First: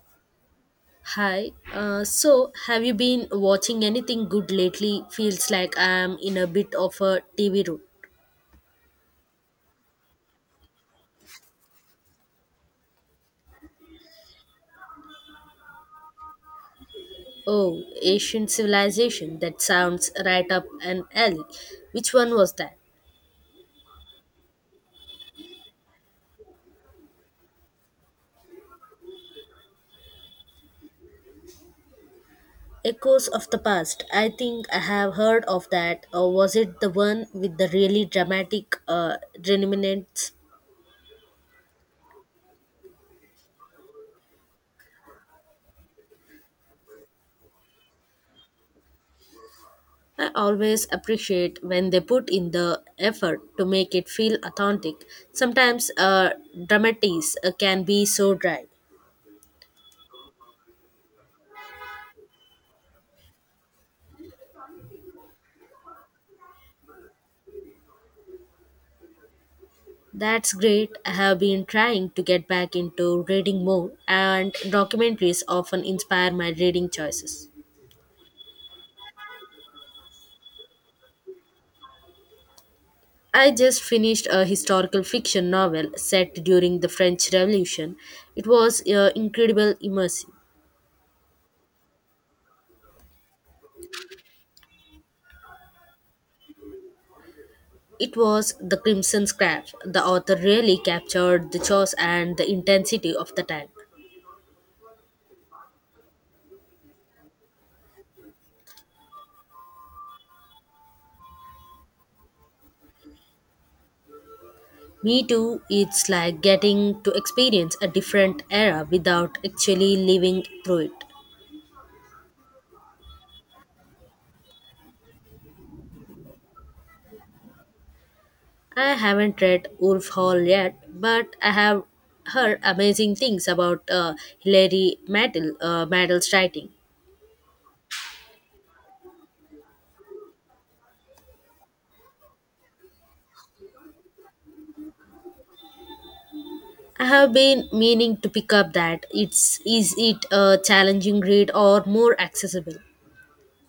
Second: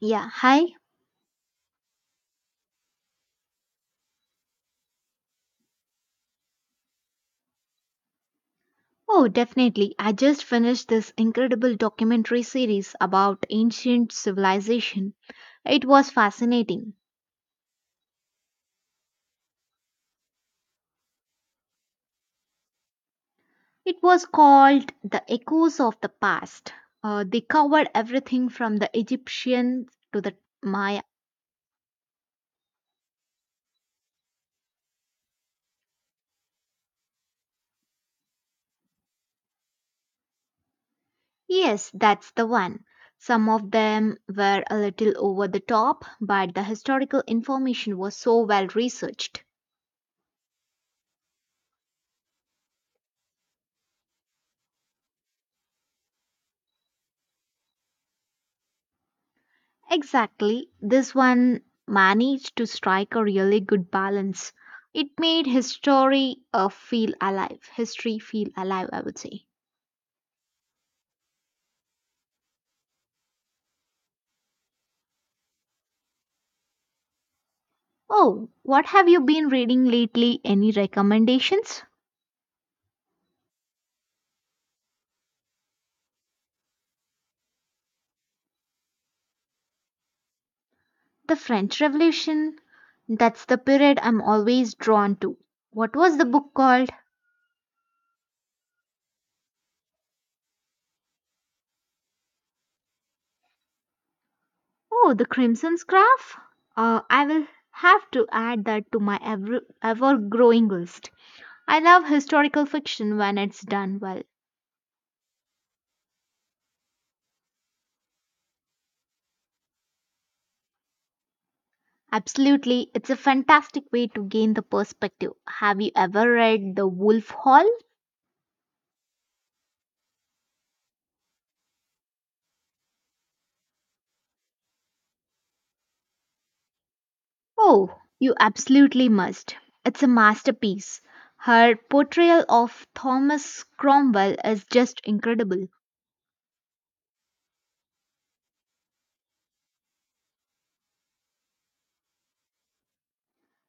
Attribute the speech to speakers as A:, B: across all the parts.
A: Yeah, hi.
B: Hi. Have you been watching anything good lately? Feels like I'm in a bit of a TV room.
A: Oh, definitely. I just finished this incredible documentary series about ancient civilization. It was fascinating.
B: Oh, Asian Civilization. That sounds right up an alley. Which one was that?
A: It was called The Echoes of the Past. They covered everything from the Egyptians to the Maya.
B: Echoes of the Past. I think I have heard of that. Or was it the one with the really dramatic remnants?
A: Yes, that's the one. Some of them were a little over the top, but the historical information was so well researched.
B: I always appreciate when they put in the effort to make it feel authentic. Sometimes dramatics can be so dry.
A: Exactly. This one managed to strike a really good balance. It made his story feel alive, history feel alive, I would say.
B: That's great. I have been trying to get back into reading more, and documentaries often inspire my reading choices.
A: Oh, what have you been reading lately? Any recommendations?
B: I just finished a historical fiction novel set during the French Revolution. It was incredible immersive.
A: The French Revolution. That's the period I'm always drawn to. What was the book called?
B: It was The Crimson Scarf. The author really captured the chaos and the intensity of the time.
A: Oh, The Crimson Scarf? I will have to add that to my ever growing list. I love historical fiction when it's done well.
B: Me too, it's like getting to experience a different era without actually living through it.
A: Absolutely, it's a fantastic way to gain the perspective. Have you ever read The Wolf Hall?
B: I haven't read Wolf Hall yet, but I have heard amazing things about Hilary Mantel, Mantel's writing.
A: Oh, you absolutely must. It's a masterpiece. Her portrayal of Thomas Cromwell is just incredible.
B: I have been meaning to pick up that. It's is it a challenging read or more accessible?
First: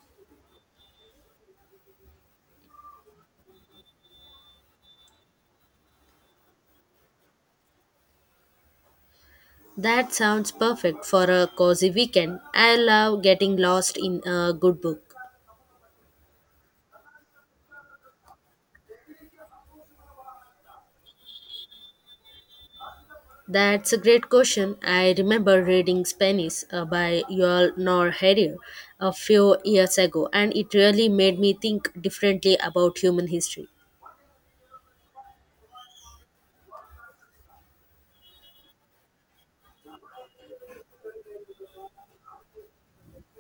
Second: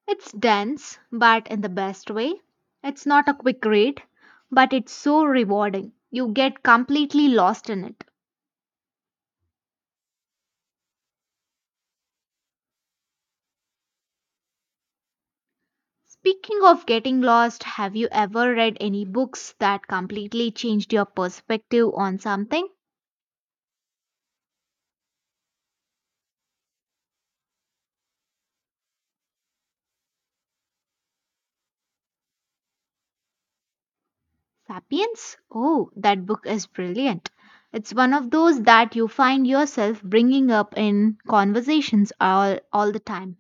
A: It's dense, but in the best way. It's not a quick read, but it's so rewarding. You get completely lost in it.
B: That sounds perfect for a cozy weekend. I love getting lost in a good book.
A: Speaking of getting lost, have you ever read any books that completely changed your perspective on something?
B: That's a great question. I remember reading Spanish by Yuval Noah Harari a few years ago, and it really made me think differently about human history.
A: Sapiens? Oh, that book is brilliant. It's one of those that you find yourself bringing up in conversations all the time.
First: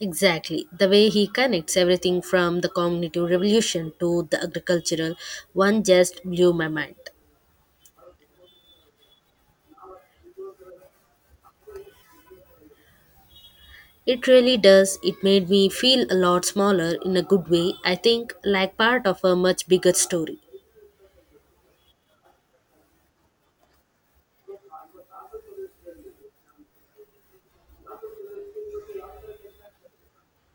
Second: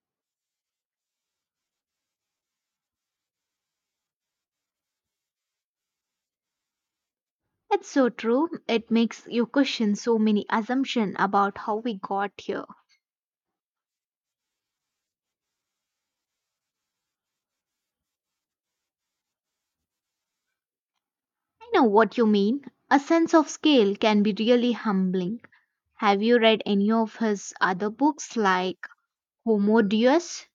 B: Exactly, the way he connects everything from the cognitive revolution to the agricultural one just blew my mind.
A: It's so true. It makes you question so many assumptions about how we got here.
B: It really does. It made me feel a lot smaller in a good way, I think, like part of a much bigger story.
A: I know what you mean. A sense of scale can be really humbling. Have you read any of his other books like Homo Deus?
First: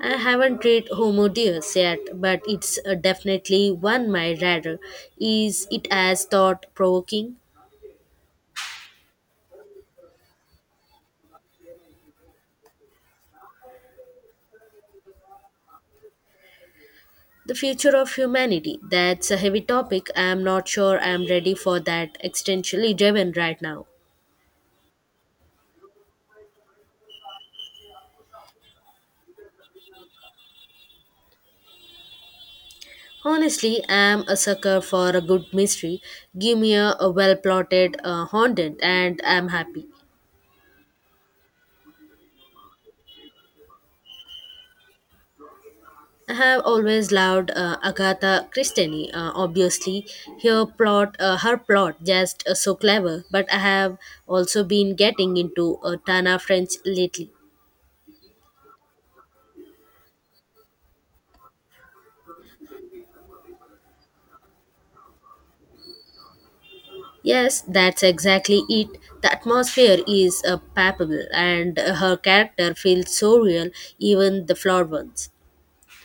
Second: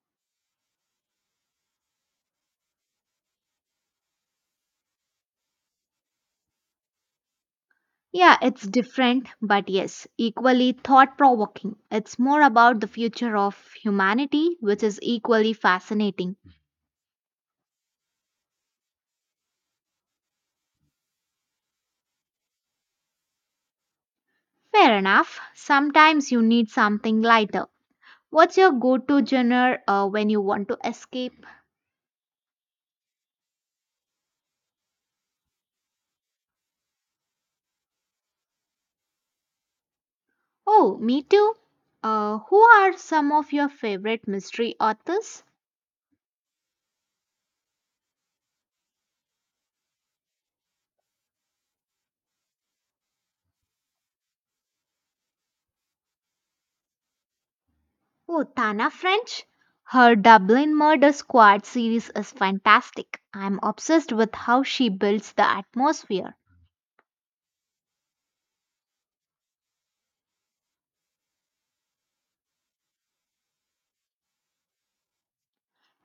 B: I haven't read Homo Deus yet, but it's definitely one my radar. Is it as thought provoking?
A: Yeah, it's different, but yes, equally thought provoking. It's more about the future of humanity, which is equally fascinating.
B: The future of humanity. That's a heavy topic. I'm not sure I'm ready for that existentially driven right now.
A: Fair enough, sometimes you need something lighter. What's your go to genre when you want to escape?
B: Honestly, I'm a sucker for a good mystery. Give me a well plotted haunted, and I'm happy.
A: Oh, me too. Who are some of your favorite mystery authors?
B: I have always loved Agatha Christie. Obviously, her plot, her plot, just so clever. But I have also been getting into Tana French lately.
A: Oh, Tana French? Her Dublin Murder Squad series is fantastic. I'm obsessed with how she builds the atmosphere.
B: Yes, that's exactly it. The atmosphere is palpable, and her character feels so real, even the flawed ones.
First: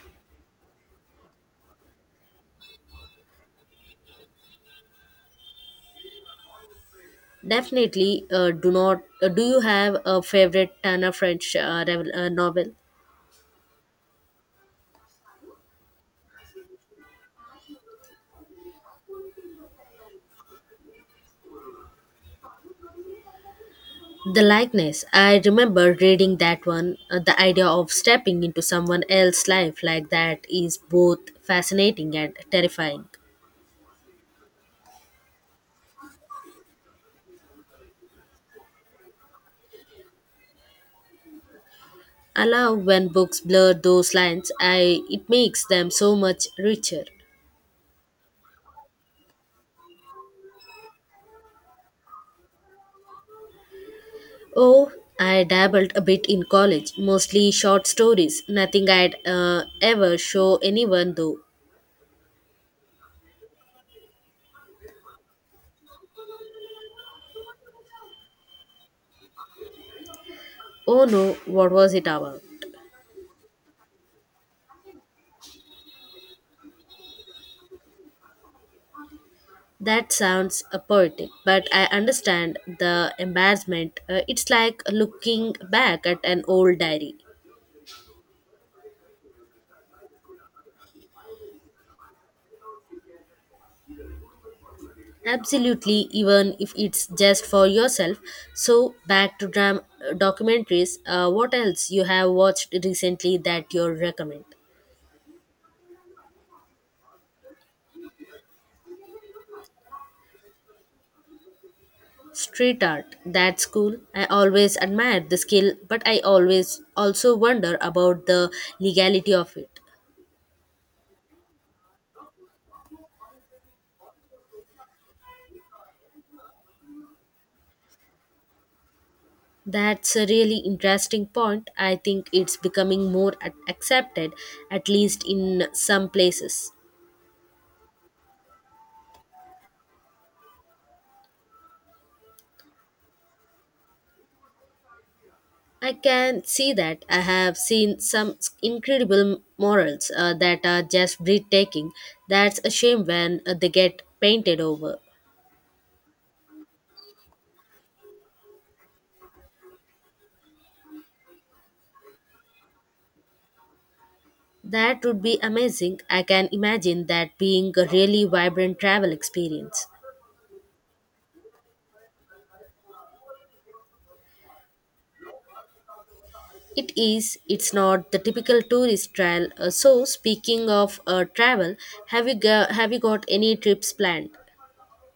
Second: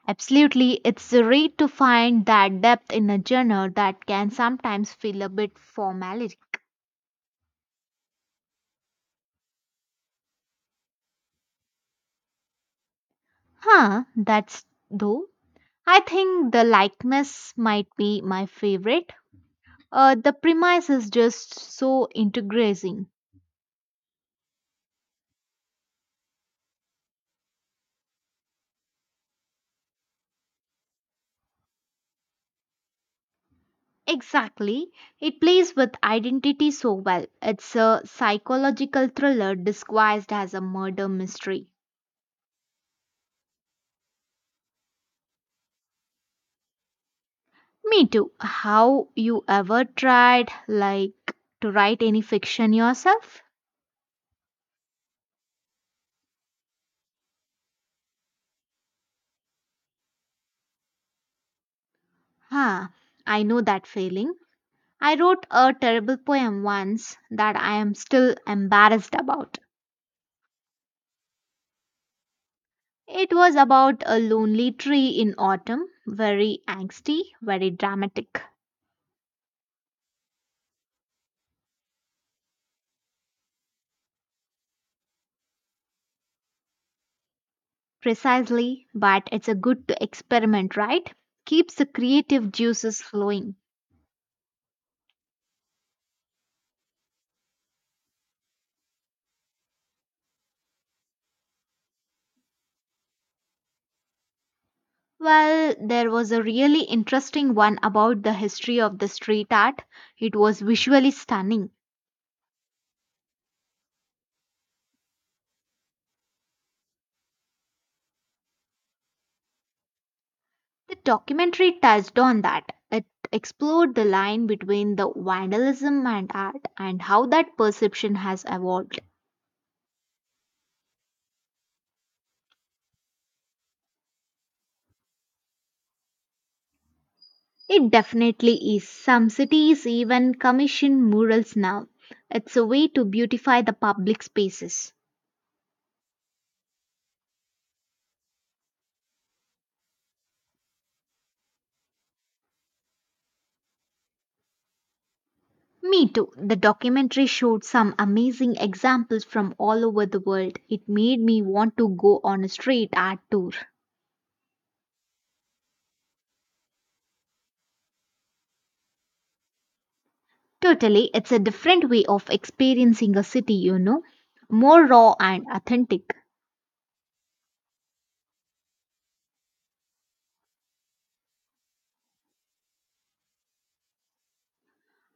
A: Absolutely, it's rare to find that depth in a genre that can sometimes feel a bit formulaic.
B: Definitely, do not. Do you have a favorite Tana French novel?
A: Huh, that's though. I think the likeness might be my favorite. The premise is just so integrating.
B: The likeness. I remember reading that one. The idea of stepping into someone else's life like that is both fascinating and terrifying.
A: Exactly. It plays with identity so well. It's a psychological thriller disguised as a murder mystery.
B: I love when books blur those lines. I it makes them so much richer.
A: Me too. How you ever tried like to write any fiction yourself?
B: Oh, I dabbled a bit in college, mostly short stories. Nothing I'd ever show anyone though.
A: Huh, I know that feeling. I wrote a terrible poem once that I am still embarrassed about.
B: Oh no, what was it about?
A: It was about a lonely tree in autumn, very angsty, very dramatic.
B: That sounds poetic, but I understand the embarrassment. It's like looking back at an old diary.
A: Precisely, but it's a good to experiment, right? Keeps the creative juices flowing.
B: Absolutely, even if it's just for yourself. So, back to documentaries. What else you have watched recently that you recommend?
A: Well, there was a really interesting one about the history of the street art. It was visually stunning.
B: Street art. That's cool. I always admire the skill, but I always also wonder about the legality of it.
A: The documentary touched on that. It explored the line between the vandalism and art and how that perception has evolved.
B: That's a really interesting point. I think it's becoming more accepted, at least in some places.
A: It definitely is. Some cities even commission murals now. It's a way to beautify the public spaces.
B: I can see that. I have seen some incredible morals that are just breathtaking. That's a shame when they get painted over.
A: Me too. The documentary showed some amazing examples from all over the world. It made me want to go on a street art tour.
B: That would be amazing. I can imagine that being a really vibrant travel experience.
A: Totally, it's a different way of experiencing a city, you know, more raw and authentic.
B: It is, it's not the typical tourist trail. So, speaking of travel, have you got any trips planned?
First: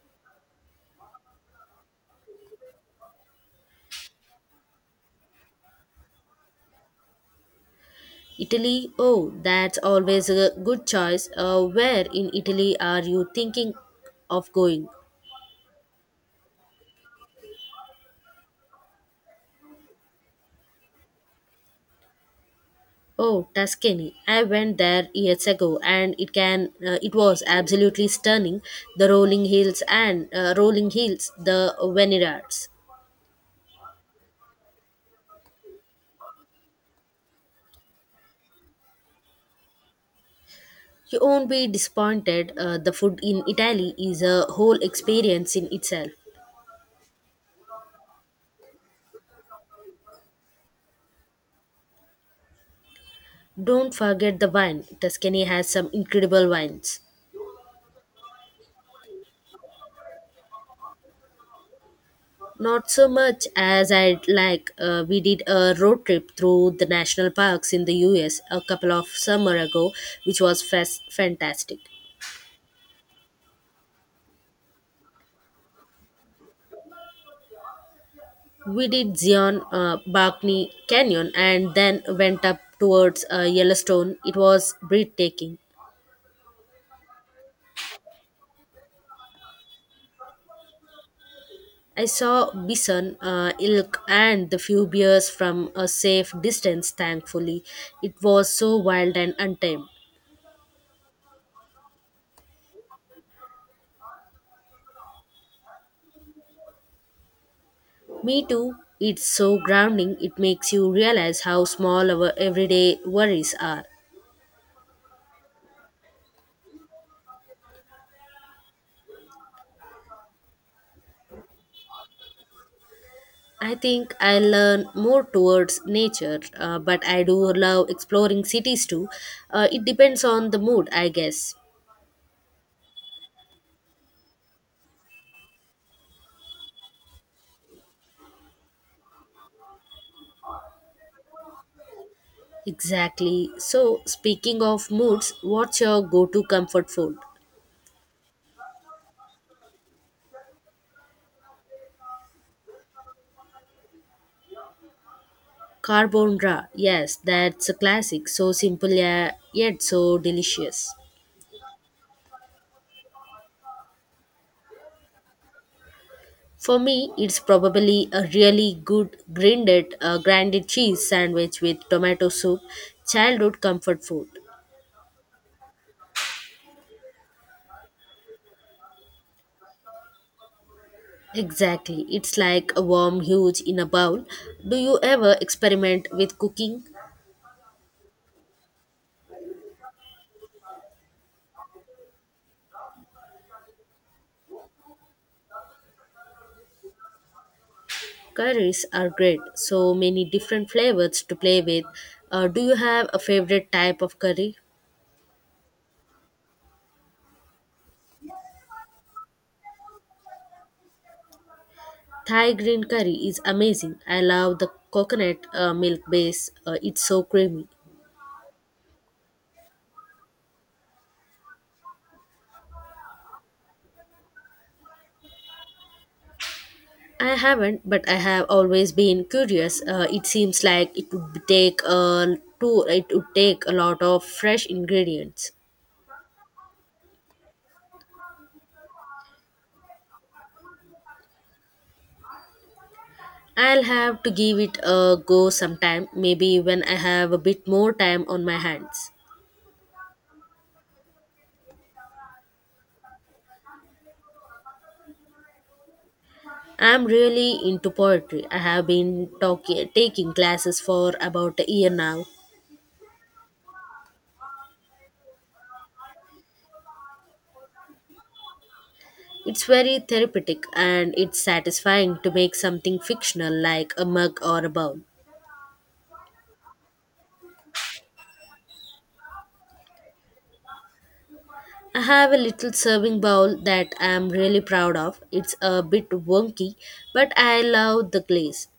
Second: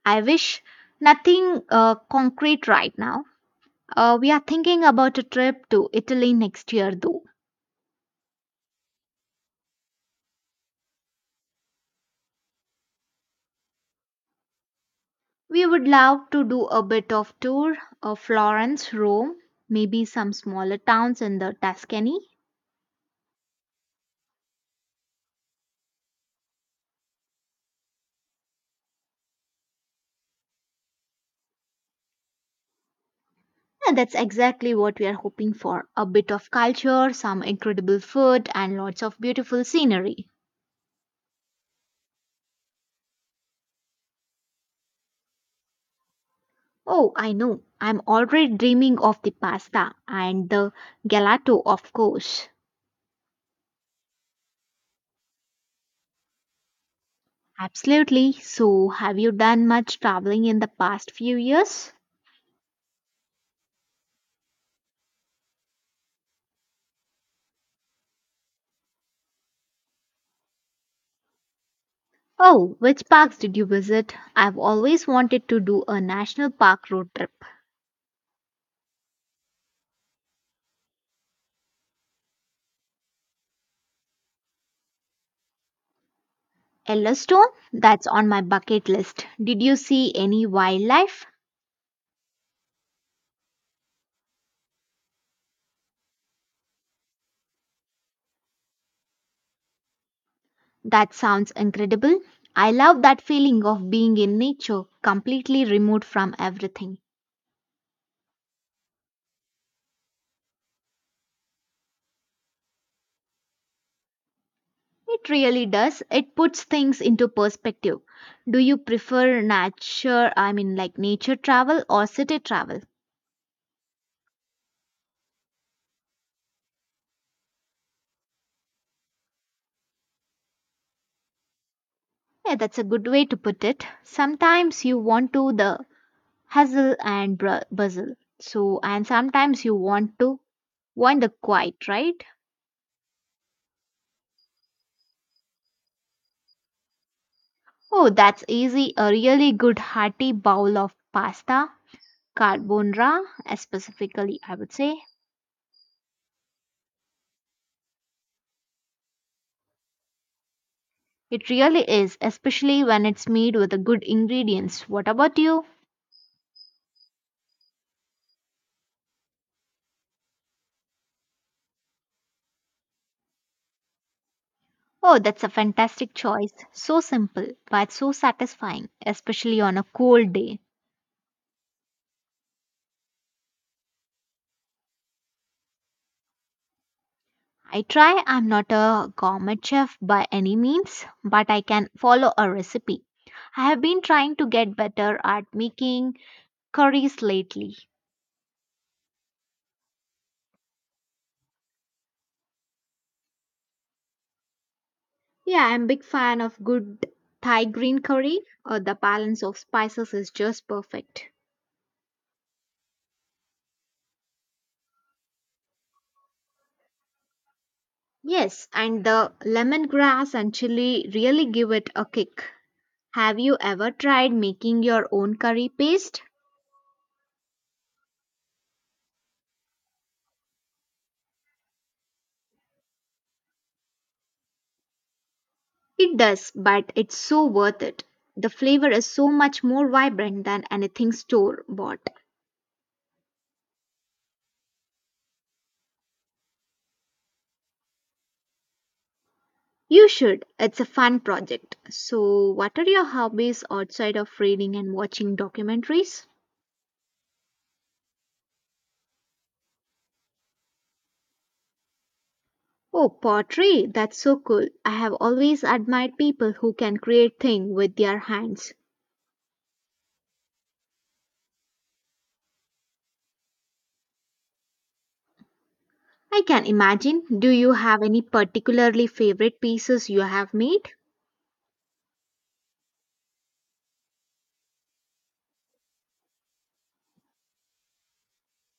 A: I wish nothing concrete right now. We are thinking about a trip to Italy next year, though.
B: Italy? Oh, that's always a good choice. Where in Italy are you thinking of going?
A: We would love to do a bit of tour of Florence, Rome, maybe some smaller towns in the Tuscany.
B: Oh, Tuscany. I went there years ago and it was absolutely stunning. The rolling hills and the vineyards.
A: Yeah, that's exactly what we are hoping for. A bit of culture, some incredible food, and lots of beautiful scenery.
B: You won't be disappointed. The food in Italy is a whole experience in itself.
A: Oh, I know. I'm already dreaming of the pasta and the gelato, of course.
B: Don't forget the wine. Tuscany has some incredible wines.
A: Absolutely. So, have you done much traveling in the past few years?
B: Not so much as I'd like. We did a road trip through the national parks in the US a couple of summer ago, which was fantastic.
A: Oh, which parks did you visit? I've always wanted to do a national park road trip.
B: We did Zion, Barkney Canyon, and then went up towards Yellowstone. It was breathtaking.
A: Yellowstone? That's on my bucket list. Did you see any wildlife?
B: I saw bison, elk, and the few bears from a safe distance, thankfully. It was so wild and untamed.
A: That sounds incredible. I love that feeling of being in nature, completely removed from everything.
B: Me too. It's so grounding. It makes you realize how small our everyday worries are.
A: It really does. It puts things into perspective. Do you prefer nature, I mean like nature travel or city travel?
B: I think I learn more towards nature, but I do love exploring cities too. It depends on the mood, I guess.
A: Yeah, that's a good way to put it. Sometimes you want to the hustle and bustle. So, and sometimes you want to want the quiet, right?
B: Exactly. So, speaking of moods, what's your go to comfort food?
A: Oh, that's easy. A really good hearty bowl of pasta, carbonara, specifically, I would say.
B: Carbonara. Yes, that's a classic. So simple, yeah, yet so delicious.
A: It really is, especially when it's made with the good ingredients. What about you?
B: For me, it's probably a really good grinded cheese sandwich with tomato soup, childhood comfort food.
A: Oh, that's a fantastic choice. So simple, but so satisfying, especially on a cold day.
B: Exactly, it's like a warm huge in a bowl. Do you ever experiment with cooking?
A: I try. I'm not a gourmet chef by any means, but I can follow a recipe. I have been trying to get better at making curries lately.
B: Curries are great, so many different flavors to play with. Do you have a favorite type of curry?
A: Yeah, I'm a big fan of good Thai green curry. The balance of spices is just perfect.
B: Thai green curry is amazing. I love the coconut milk base, it's so creamy.
A: Yes, and the lemongrass and chili really give it a kick. Have you ever tried making your own curry paste?
B: I haven't, but I have always been curious. It seems like it would take a lot of fresh ingredients.
A: It does, but it's so worth it. The flavor is so much more vibrant than anything store bought.
B: I'll have to give it a go sometime, maybe when I have a bit more time on my hands.
A: You should. It's a fun project. So, what are your hobbies outside of reading and watching documentaries?
B: I'm really into poetry. I have been taking classes for about a year now.
A: Oh, pottery. That's so cool. I have always admired people who can create things with their hands.
B: It's very therapeutic and it's satisfying to make something fictional like a mug or a bowl.
A: I can imagine. Do you have any particularly favorite pieces you have made?
B: I have a little serving bowl that I am really proud of. It's a bit wonky, but I love the glaze.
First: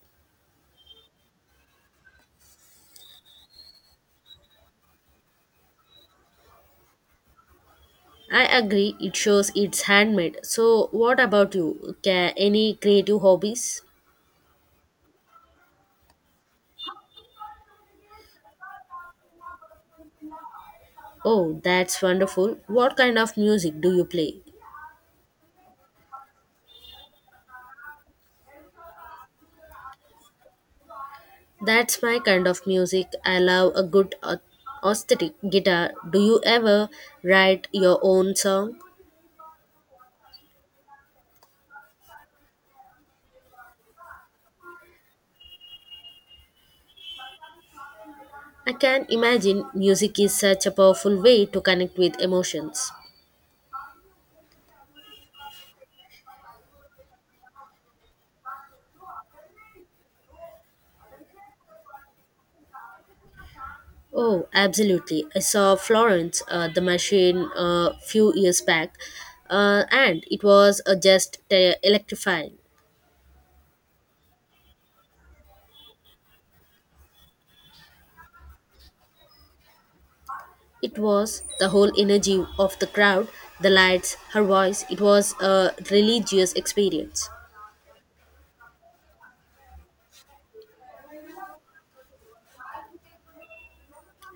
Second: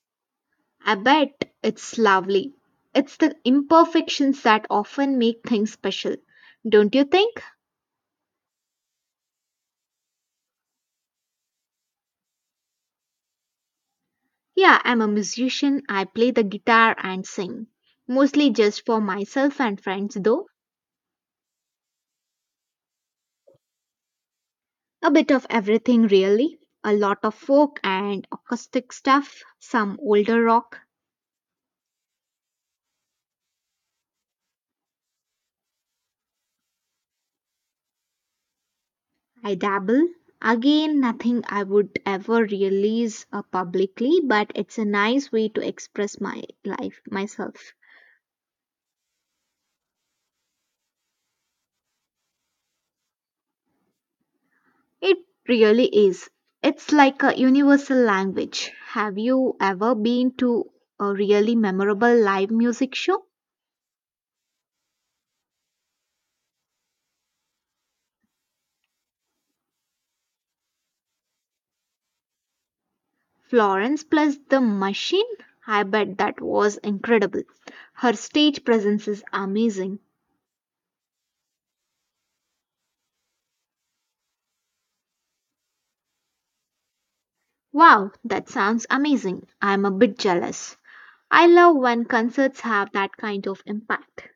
A: I bet it's lovely. It's the imperfections that often make things special, don't you think?
B: I agree, it shows it's handmade. So, what about you? Ca any creative hobbies?
A: Yeah, I'm a musician. I play the guitar and sing. Mostly just for myself and friends, though.
B: Oh, that's wonderful. What kind of music do you play?
A: A bit of everything, really. A lot of folk and acoustic stuff, some older rock.
B: That's my kind of music. I love a good acoustic guitar. Do you ever write your own song?
A: I dabble. Again, nothing I would ever release publicly, but it's a nice way to express my life, myself.
B: I can imagine music is such a powerful way to connect with emotions.
A: It really is. It's like a universal language. Have you ever been to a really memorable live music show?
B: Oh, absolutely. I saw Florence, the machine, a few years back, and it was just electrifying.
A: Florence plus the Machine? I bet that was incredible. Her stage presence is amazing.
B: It was the whole energy of the crowd, the lights, her voice. It was a religious experience.
A: Wow, that sounds amazing. I'm a bit jealous. I love when concerts have that kind of impact.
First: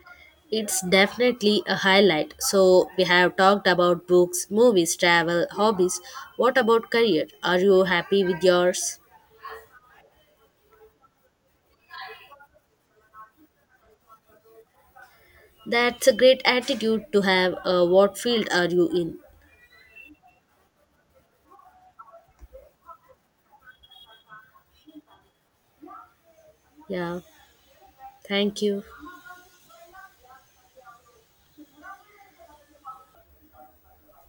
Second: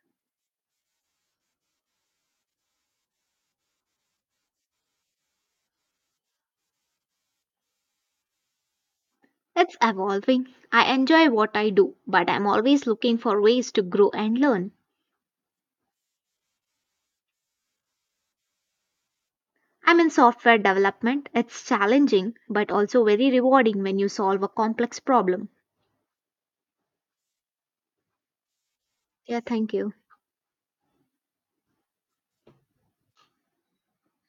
B: It's definitely a highlight. So, we have talked about books, movies, travel, hobbies. What about career? Are you happy with yours?
A: It's evolving. I enjoy what I do, but I'm always looking for ways to grow and learn.
B: That's a great attitude to have. What field are you in?
A: I'm in software development. It's challenging, but also very rewarding when you solve a complex problem.
B: Yeah, thank you.
A: Yeah, thank you.